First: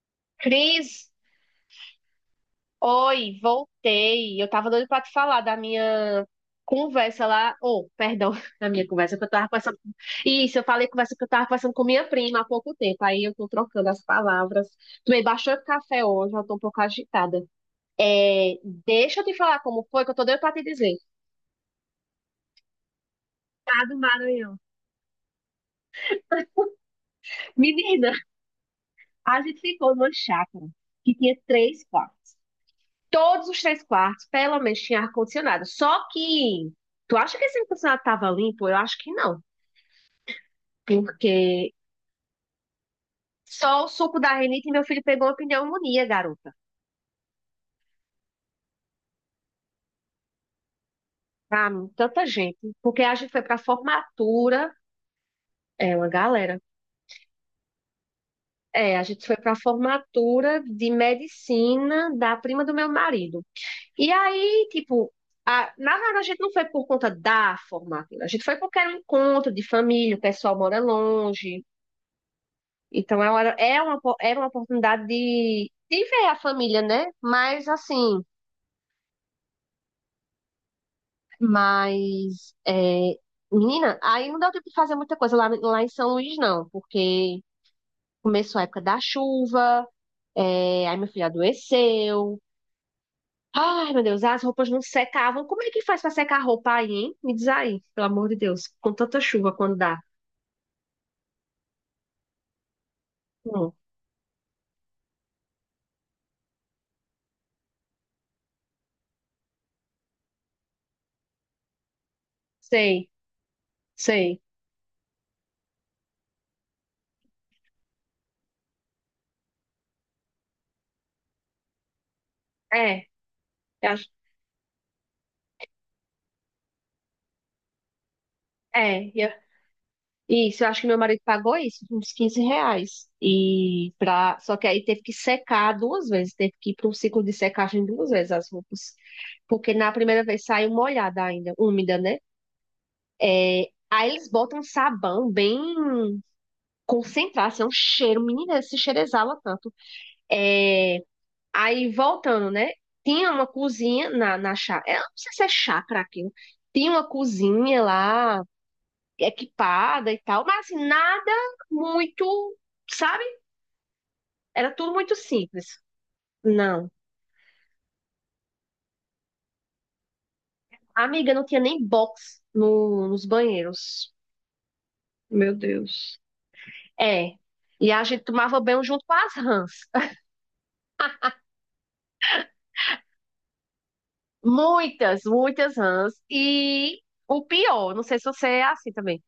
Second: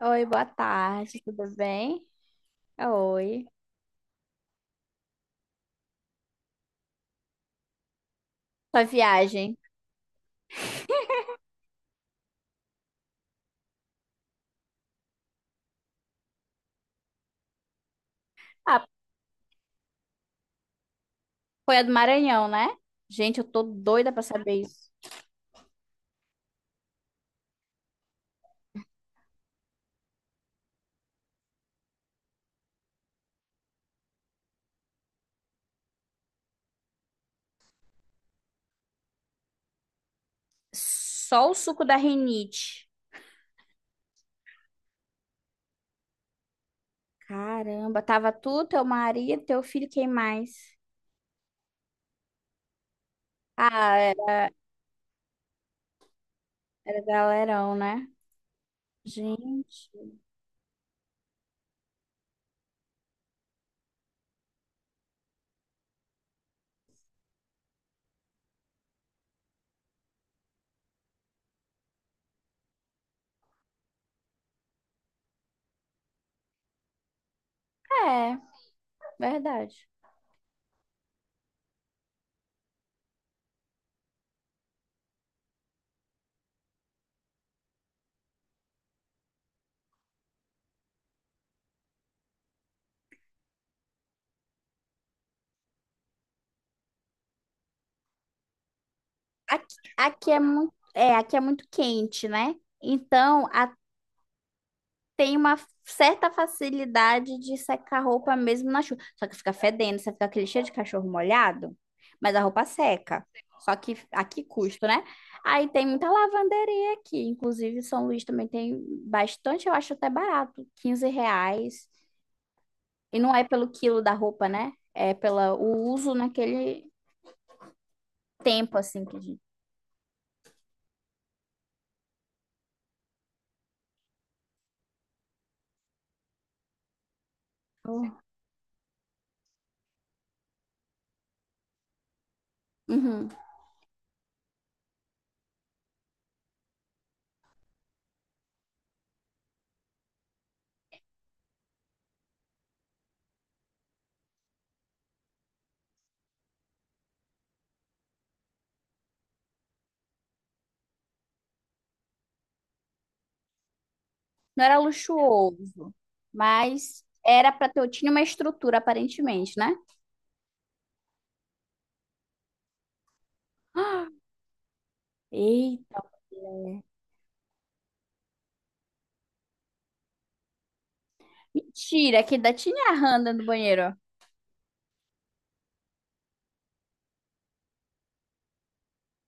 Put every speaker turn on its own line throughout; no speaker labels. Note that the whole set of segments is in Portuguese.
Oi, boa
Cris,
tarde, tudo bem?
oi,
Oi.
voltei. Eu tava doida pra te falar da minha conversa lá. Oh, perdão, da
Sua
minha conversa que eu tava
viagem?
conversando. Isso, eu falei conversa que eu tava conversando com minha prima há pouco tempo. Aí eu tô trocando as palavras. Tomei bastante café hoje, eu tô um pouco agitada. É,
Ah,
deixa eu te falar como foi, que eu tô doida pra te dizer.
foi a do Maranhão, né? Gente, eu tô
Tá do
doida pra
Maranhão.
saber isso.
Menina, a gente ficou numa chácara que tinha três quartos. Todos os três quartos, pelo menos, tinha ar-condicionado. Só que, tu acha que esse ar-condicionado estava limpo? Eu acho que não.
Só o
Porque
suco da rinite.
só o suco da rinite, meu filho pegou uma pneumonia, garota.
Caramba, tava tu, teu marido, teu filho, quem mais?
Pra mim, tanta gente. Porque a gente foi pra
Ah, era,
formatura, é uma galera.
era galerão, né?
É, a gente foi pra
Gente.
formatura de medicina da prima do meu marido. E aí, tipo, na verdade a gente não foi por conta da formatura, a gente foi porque era um encontro de família, o pessoal mora longe. Então ela era, é uma, po- era uma oportunidade de ver a família, né? Mas assim,
É, verdade.
mas é, menina, aí não deu tempo de fazer muita coisa lá, lá em São Luís, não, porque começou a época da chuva, é, aí meu filho adoeceu. Ai, meu Deus, as roupas não secavam. Como é que faz pra secar a roupa aí, hein? Me diz aí, pelo amor de Deus, com tanta chuva
Aqui,
quando dá.
aqui é muito, é, aqui é muito quente, né? Então,
Hum,
a tem uma certa facilidade de secar a roupa mesmo na chuva. Só que fica fedendo, você fica aquele cheiro de cachorro molhado, mas a roupa
sei,
seca. Só que a
sei.
que custo, né? Aí tem muita lavanderia aqui. Inclusive, São Luís também tem bastante, eu acho até barato, 15 reais.
É,
E não é pelo
eu
quilo
acho-
da roupa, né? É pelo uso naquele tempo, assim,
é,
que a gente...
Isso, eu acho que meu marido pagou isso, uns R$ 15. Só que aí teve que secar duas vezes, teve que ir para um ciclo de secagem duas vezes as roupas. Porque na primeira vez saiu molhada ainda, úmida, né?
Uhum.
Aí eles botam sabão bem concentrado, assim, é um cheiro, menina, esse cheiro exala tanto. É... Aí voltando, né? Tinha uma cozinha na chácara, eu não sei se é chácara aquilo. Tinha uma cozinha lá, equipada e tal, mas assim, nada muito, sabe?
Não
Era
era
tudo muito simples.
luxuoso,
Não.
mas era para ter, tinha uma estrutura, aparentemente, né?
Amiga, não tinha nem box nos banheiros. Meu
Eita,
Deus.
mulher.
É. E a gente tomava banho junto com as rãs.
Mentira, que ainda tinha a Handa no banheiro.
Muitas, muitas rãs. E o pior, não sei se você é assim também.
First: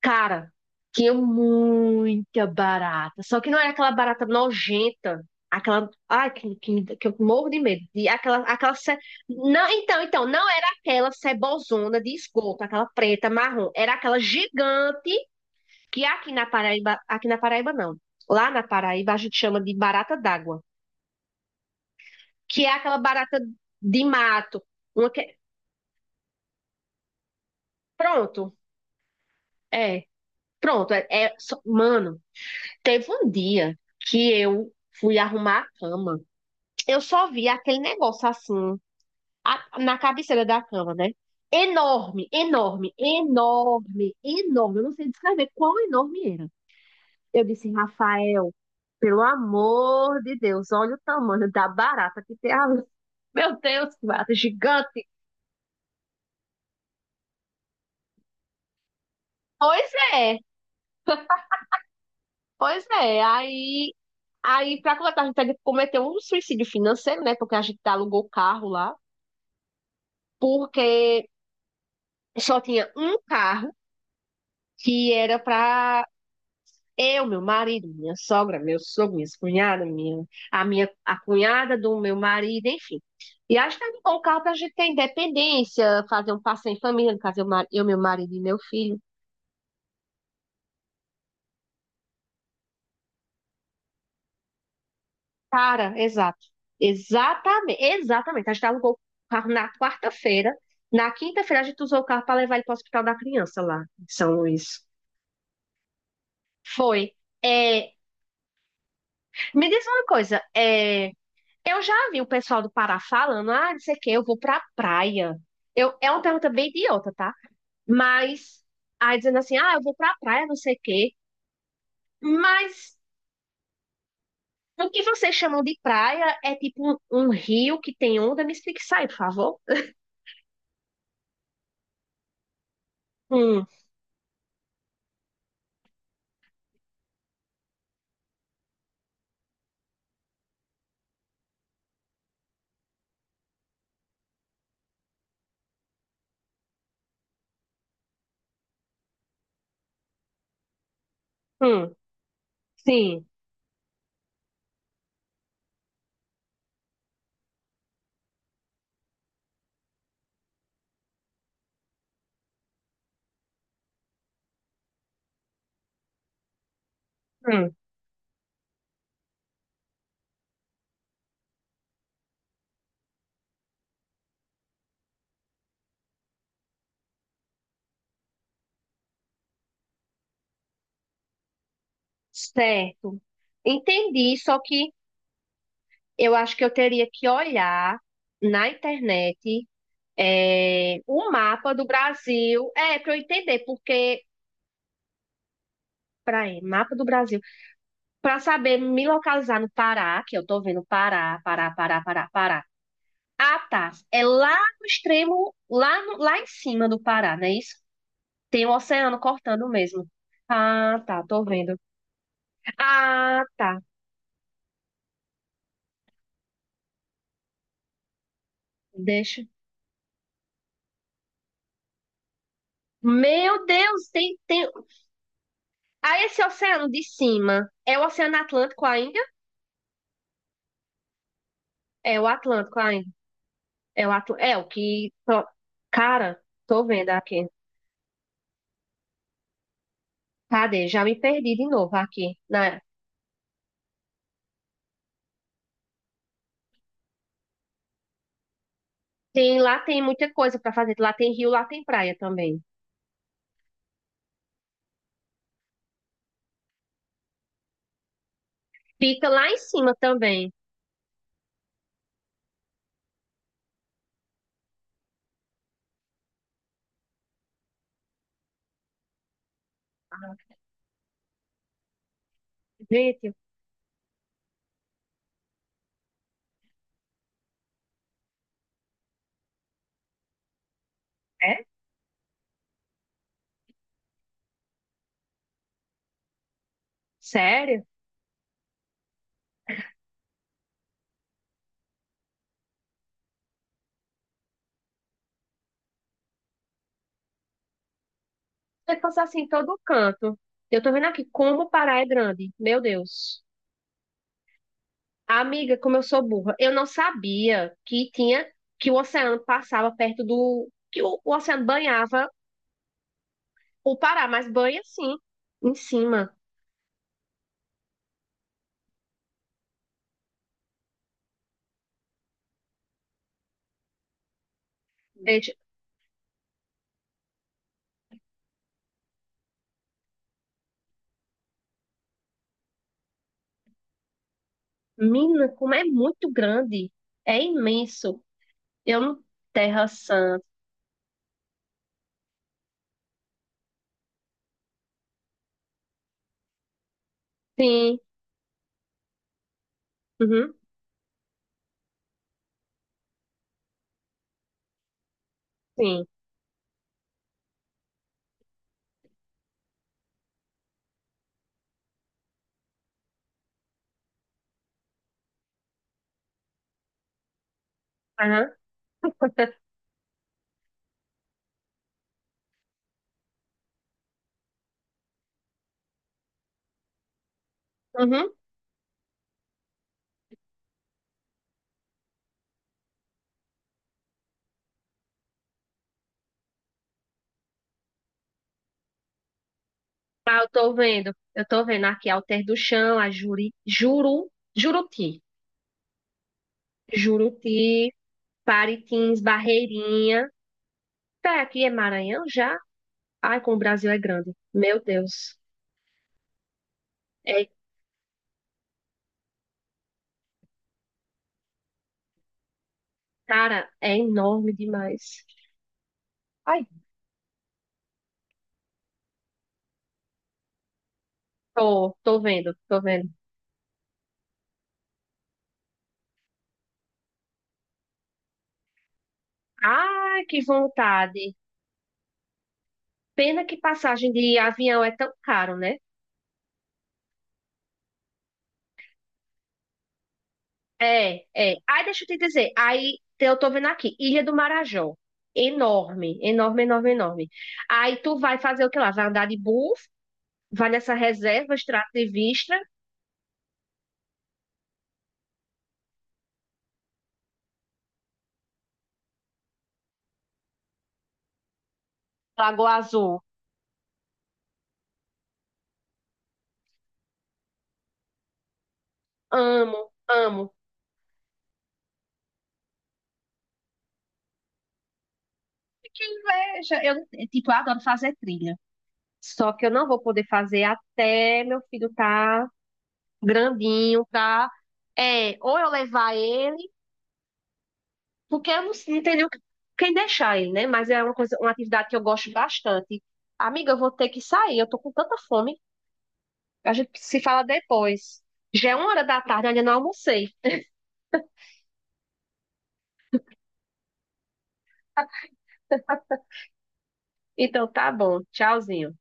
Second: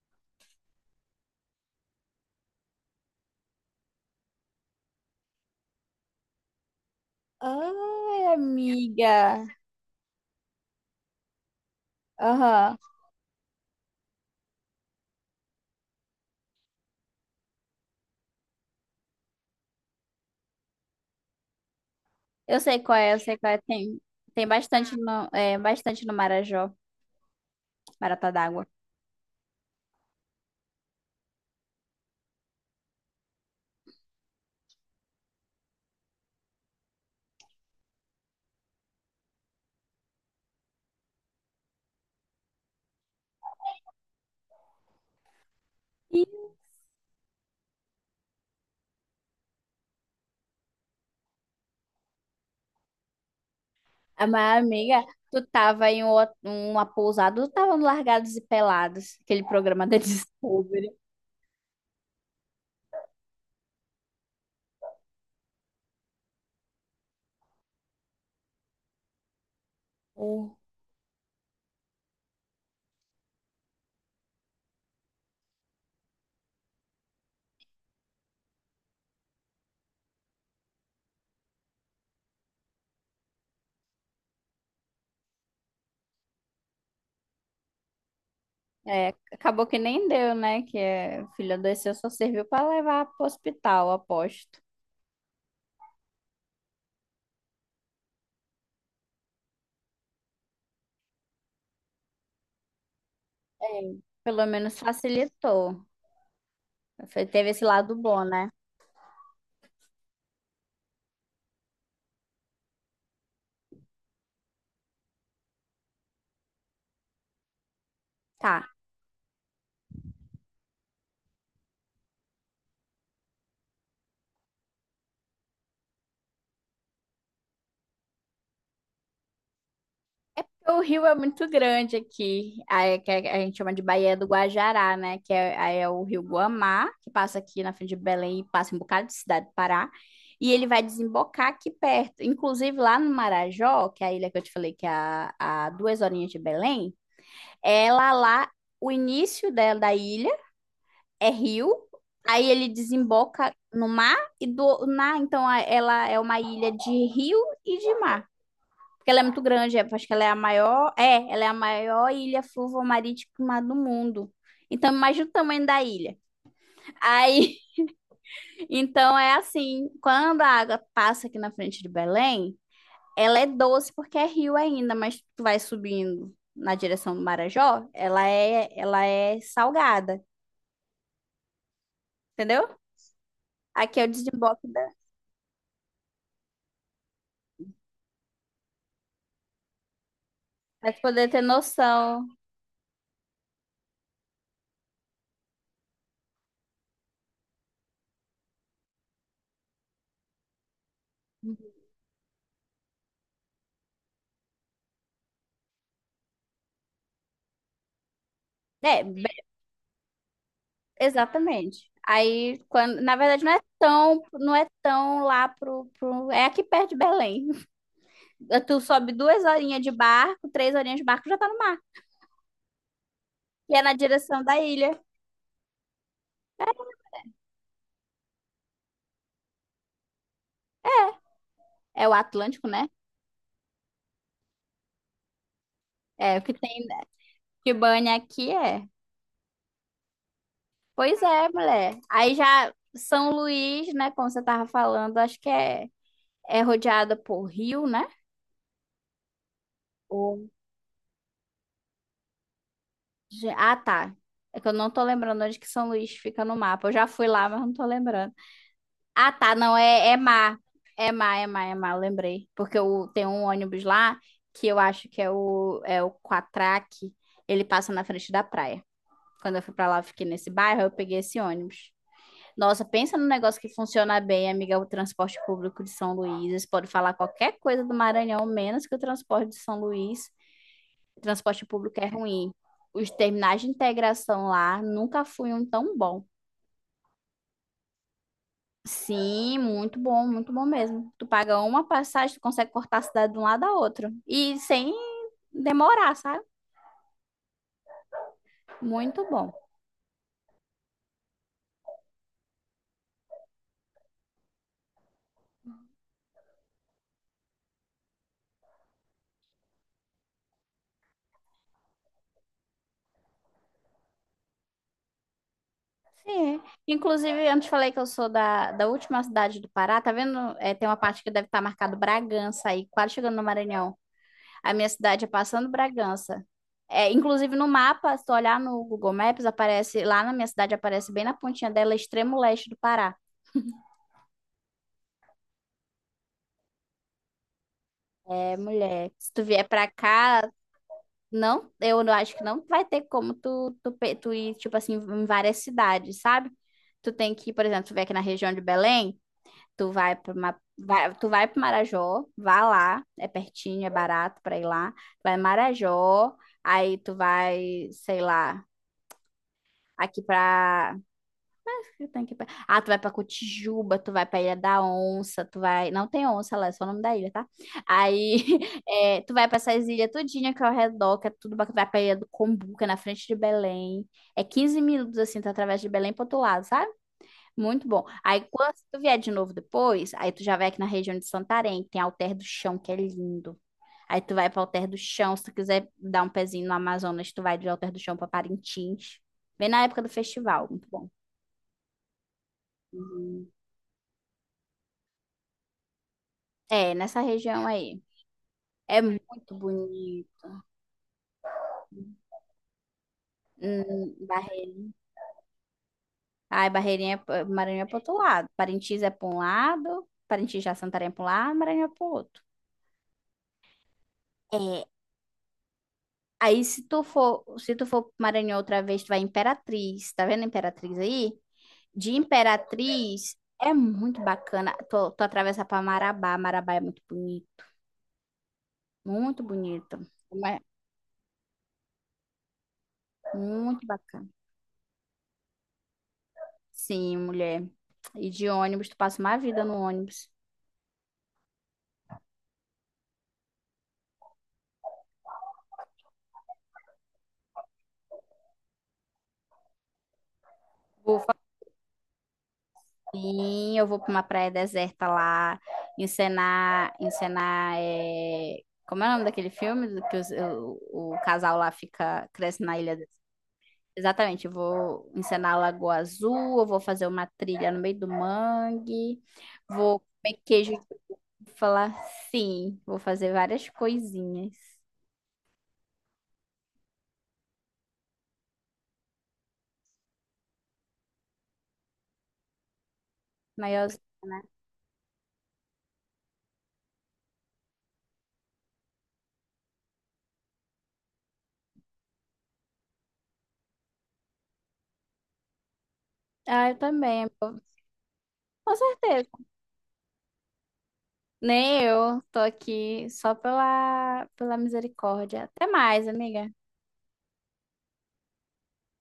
Cara, tinha muita barata. Só que não era aquela barata nojenta. Aquela. Ai, que eu morro de medo. De,
Ai,
aquela, aquela. Ce-
amiga.
Não, então, não era aquela cebozona de esgoto,
Aham.
aquela preta, marrom. Era aquela gigante que aqui na Paraíba. Aqui na Paraíba, não. Lá na Paraíba a gente chama de barata d'água.
Eu
Que é
sei
aquela
qual é, eu sei
barata
qual é. Tem,
de
tem
mato. Uma que-
bastante no Marajó, Maratá
Pronto.
d'Água.
É. Pronto. Mano. Teve um dia que eu fui arrumar a cama. Eu só vi aquele negócio assim, na cabeceira da cama, né? Enorme, enorme, enorme, enorme. Eu não sei descrever quão
Ih,
enorme era. Eu disse, Rafael, pelo amor de Deus, olha o tamanho da barata que tem ali. Meu Deus, que
ah,
barata
mas, amiga,
gigante.
tu tava em uma pousada, tu tava no Largados e Pelados, aquele programa
Pois
da
é,
Discovery.
pois é. Aí, para completar, a gente cometeu um suicídio financeiro, né? Porque a gente alugou o carro lá.
o-
Porque só tinha um carro que era para eu, meu marido, minha sogra, meu sogro, minha cunhada, minha, a minha a cunhada do meu marido, enfim. E acho que era um bom carro para a gente ter independência, fazer um passeio em família, no caso eu, meu marido e meu filho.
É, acabou que nem deu, né? Que é, o filho adoeceu, só serviu pra levar pro hospital, aposto.
Cara, exato. Exatamente, exatamente. A gente alugou o carro na quarta-feira. Na quinta-feira a gente usou o carro para levar ele para o hospital da criança lá
É.
em São
Pelo menos
Luís.
facilitou.
Foi.
Teve esse
É,
lado bom, né?
me diz uma coisa, eu já vi o pessoal do Pará falando, ah, não sei o que, eu vou pra praia. Eu, é uma pergunta bem idiota, tá? Mas,
Tá.
aí dizendo assim, ah, eu vou pra praia, não sei o quê. Mas, o que vocês chamam de praia é tipo um rio que tem onda? Me explique isso aí, por favor.
O rio é muito grande aqui, aí que a gente
Hum,
chama de Baía do Guajará, né? Que é, aí é o rio Guamá, que passa aqui na frente de Belém e passa em um bocado de cidade do Pará. E ele vai desembocar aqui perto. Inclusive, lá no Marajó, que é a ilha que eu te falei que é a 2 horinhas de Belém, ela lá, o início dela, da ilha é rio,
hum,
aí ele
sim,
desemboca no mar então ela é uma ilha de rio e de mar. Porque ela é muito grande, acho que ela é a maior ilha fluvial-marítima do mundo. Então, imagina o tamanho da ilha. Aí,
hum,
então é assim, quando a água passa aqui na frente de Belém, ela é doce porque é rio ainda, mas tu vai subindo na direção do Marajó, ela é salgada, entendeu?
certo.
Aqui é o
Entendi, só
desemboque da,
que eu acho que eu teria que olhar na internet,
pra tu poder
o
ter
mapa do
noção.
Brasil. É, para eu entender, porque... Peraí, mapa do Brasil. Pra saber me localizar no Pará, que eu tô vendo Pará, Pará, Pará, Pará, Pará. Ah, tá. É lá no extremo, lá, lá em cima do Pará, não é isso? Tem o
É,
oceano cortando mesmo. Ah, tá, tô vendo.
exatamente. Aí, quando, na
Ah,
verdade,
tá.
não é tão lá é aqui perto de Belém. Tu sobe
Deixa.
2 horinhas de barco, 3 horinhas de barco, já tá no mar.
Meu
E é na
Deus, tem,
direção da
tem.
ilha.
Ah, esse oceano de cima é o Oceano Atlântico ainda?
É o
É o
Atlântico,
Atlântico
né?
ainda. É o que. Ó, cara,
É, o que
tô
tem
vendo aqui.
de banha aqui é.
Cadê? Já me
Pois é,
perdi de novo
mulher. Aí
aqui.
já
Né?
São Luís, né, como você tava falando, é rodeada por rio, né?
Tem, lá tem muita
Ou...
coisa para fazer. Lá tem rio, lá tem praia também.
Ah, tá. É que eu não tô lembrando onde que São Luís fica no mapa. Eu já fui lá, mas não tô lembrando.
Fica
Ah,
lá
tá,
em
não,
cima
é
também.
má. É má, é má, é má, eu lembrei. Porque eu, tem um ônibus lá que eu acho que é o Quatraque. Ele passa na frente da praia. Quando eu fui pra lá, eu fiquei nesse
Ah.
bairro, eu peguei esse ônibus. Nossa, pensa num
Gente,
negócio que funciona bem, amiga, o transporte público de São Luís. Eles podem falar qualquer coisa do Maranhão, menos que o transporte de São Luís. O
é?
transporte público é ruim. Os terminais de integração lá nunca foi um tão bom.
Sério?
Sim, muito bom mesmo. Tu paga uma passagem, tu consegue cortar a cidade de um lado a outro. E sem demorar, sabe?
Vai passar
Muito
assim em
bom.
todo canto. Eu tô vendo aqui como o Pará é grande. Meu Deus. Amiga, como eu sou burra. Eu não sabia que tinha que o oceano passava perto do que o oceano banhava o Pará, mas banha sim, em cima.
Sim. Inclusive, antes falei que eu sou da última cidade do Pará, tá vendo? É, tem uma parte que deve estar marcado Bragança aí, quase chegando no Maranhão. A minha cidade é
Gente,
passando Bragança. É, inclusive no mapa, se tu olhar no Google Maps, aparece lá na minha cidade, aparece bem na pontinha dela, extremo leste do Pará.
mina, como é muito grande. É imenso.
É,
Eu
mulher,
não
se tu vier
Terra
pra
Santa.
cá, não, eu acho que não vai ter como tu ir, tipo assim, em várias cidades, sabe? Tu tem que, por exemplo, tu
Sim.
vem aqui na região de Belém,
Uhum.
tu vai para Marajó, vá lá, é pertinho, é barato para ir lá. Vai em
Sim.
Marajó, aí tu vai, sei lá, aqui para eu tenho que ir ah, tu vai pra Cotijuba, tu vai pra Ilha da Onça, tu vai. Não tem onça lá, é só o nome da ilha, tá? Aí
Aham,
é, tu vai pra essas ilhas tudinha que é ao redor, que é tudo bacana. Tu vai pra Ilha do Combu, que é na frente de Belém. É 15 minutos assim, tu através de Belém pro outro lado, sabe? Muito bom.
uhum.
Aí quando tu vier de novo depois, aí tu já vai aqui na região de Santarém, que tem Alter do Chão, que é lindo. Aí tu vai pra Alter do Chão, se tu quiser dar um pezinho no Amazonas, tu vai de Alter do Chão pra Parintins. Bem na época do
Ah, eu
festival,
tô
muito bom.
vendo. Eu tô vendo aqui Alter do Chão, a
Uhum.
Juri, Juru, Juruti.
É, nessa região
Juruti,
aí. É
Paritins,
muito
Barreirinha.
bonito.
Tá, aqui é Maranhão já? Ai, como o Brasil é
Hum.
grande. Meu Deus.
Ai, Barreirinha,
É,
Maranhão é pro outro lado. Parintins é pra um lado, Parintins já Santarém é pra um lado, Maranhão é pro outro.
cara, é enorme
É.
demais.
Aí,
Ai,
se tu for, se tu for pro Maranhão outra vez, tu vai em Imperatriz. Tá vendo a Imperatriz aí?
tô,
De
tô vendo, tô vendo.
Imperatriz é muito bacana. Tu atravessa pra Marabá. Marabá é muito bonito. Muito bonito.
Ai, que
Uma-
vontade. Pena que
Muito
passagem
bacana.
de avião é tão caro, né?
Sim, mulher. E de ônibus, tu passa uma vida no ônibus.
É, é. Aí deixa eu te dizer. Eu tô vendo aqui, Ilha do Marajó. Enorme, enorme, enorme, enorme. Aí tu vai fazer o que lá? Vai andar de bus, vai nessa
Vou
reserva extrativista,
Sim, eu vou para uma praia deserta lá, encenar, encenar, é... como é o nome daquele filme do que o casal lá fica, cresce
Lagoa
na ilha?
Azul.
Exatamente, eu vou encenar a Lagoa Azul, eu vou fazer uma trilha no meio do mangue,
Amo,
vou comer
amo.
queijo de falar sim, vou fazer várias coisinhas.
Que inveja! Eu, tipo, eu adoro fazer trilha. Só que eu não vou poder fazer até meu filho tá
Mas,
grandinho, tá? É, ou eu levar ele, porque eu não, não tenho nem quem deixar ele, né? Mas é uma coisa, uma atividade que eu gosto bastante. Amiga, eu vou ter que sair, eu tô com tanta fome.
ah,
A
eu
gente se
também,
fala depois. Já
com
é uma hora da
certeza.
tarde, eu ainda não almocei.
Nem eu, tô aqui só pela misericórdia. Até mais, amiga.
Então tá bom, tchauzinho.